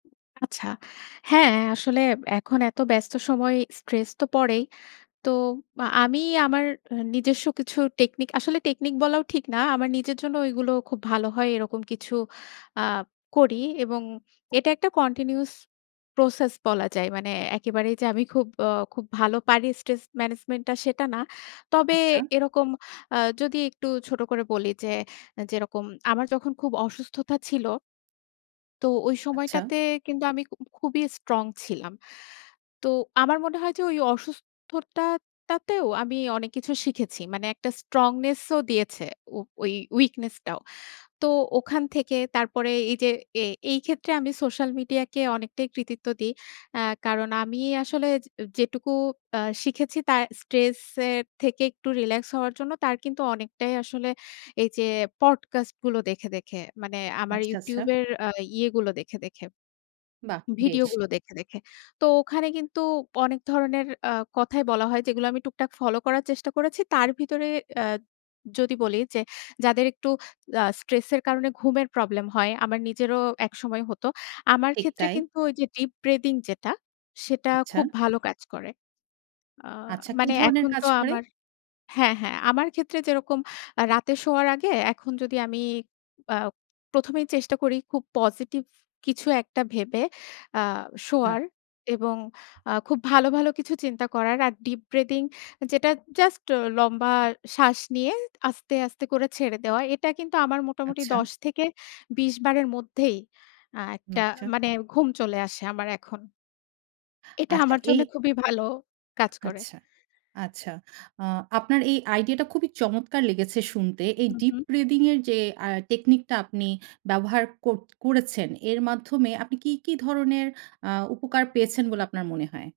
আচ্ছা। হ্যাঁ, আসলে এখন এত ব্যস্ত সময় স্ট্রেস তো পড়েই। তো, আ আমি আমার নিজস্ব কিছু টেকনিক আসলে টেকনিক বলাও ঠিক না। আমার নিজের জন্য এগুলো খুব ভালো হয় এরকম কিছু আ করি। এবং এটা একটা কন্টিনিউয়াস প্রসেস বলা যায়। মানে একেবারেই যে আমি খুব অ খুব ভালো পারি স্ট্রেস ম্যানেজমেন্ট টা সেটা না। তবে আচ্ছা। এরকম আ যদি একটু ছোট করে বলি যে, যেরকম আমার যখন খুব অসুস্থতা ছিল। তো ওই আচ্ছা। সময়টাতে কিন্তু আমি খু খুবই স্ট্রং ছিলাম। তো আমার মনে হয় যে ওই অসুস্থতাটাতেও, আমি অনেক কিছু শিখেছি। মানে একটা স্ট্রংনেস ও দিয়েছে। ও ওই উইকনেস টাও। তো ওখান থেকে তারপরে এই যে এ এই ক্ষেত্রে আমি সোশ্যাল মিডিয়াকে অনেকটাই কৃতিত্ব দেই। আ কারণ আমি আসলে যে যেটুকু আ শিখেছি তার স্ট্রেস এর থেকে একটু রিল্যাক্স হওয়ার জন্য তার কিন্তু অনেকটাই আসলে এই যে, পডকাস্ট গুলো দেখে, দেখে। মানে আমার আচ্ছা, আচ্ছা। YouTube এর আ ইয়েগুলো দেখে, দেখে। বাহ! ভিডিও বেশ। গুলো দেখে, দেখে। তো ওখানে কিন্তু অনেক ধরনের আ কথাই বলা হয়, যেগুলো আমি টুকটাক ফলো করার চেষ্টা করেছি। তার ভিতরে আ যদি বলি যে, যাদের একটু আ স্ট্রেস এর কারণে ঘুমের প্রবলেম হয়, আমার নিজেরও একসময় হতো। আমার ঠিক ক্ষেত্রে তাই। কিন্তু ওই যে ডীপ ব্রিথিং যেটা, সেটা আচ্ছা। খুব ভালো কাজ করে। আ আচ্ছা, কি মানে ধরনের এখন কাজ তো করে? আমার হ্যাঁ, হ্যাঁ আমার ক্ষেত্রে যেরকম রাতে শোয়ার আগে এখন যদি আমি আ ১ম এই চেষ্টা করি খুব পজিটিভ কিছু একটা ভেবে আ বাহ! শোয়ার এবং আ খুব ভালো, ভালো কিছু চিন্তা করার আর ডীপ ব্রিথিং যেটা জাস্ট লম্বা শ্বাস নিয়ে আস্তে, আস্তে করে ছেড়ে দেওয়া। এটা কিন্তু আমার মোটামুটি আচ্ছা। ১০-২০ বারের মধ্যেই আ একটা আচ্ছা। মানে ঘুম চলে আসে আমার এখন। এটা আচ্ছা আমার জন্য এই খুবই ভালো কাজ করে। আচ্ছা। আচ্ছা। আ আপনার এই আইডিইয়া টা খুবই চমৎকার লেগেছে শুনতে। এই হু, ডীপ হু। ব্রিথিং এর যে আ টেকনিক টা আপনি ব্যবহার কর করেছেন এর মাধ্যমে আপনি কী, কী ধরনের আ উপকার পেয়েছেন বলে আপনার মনে হয়?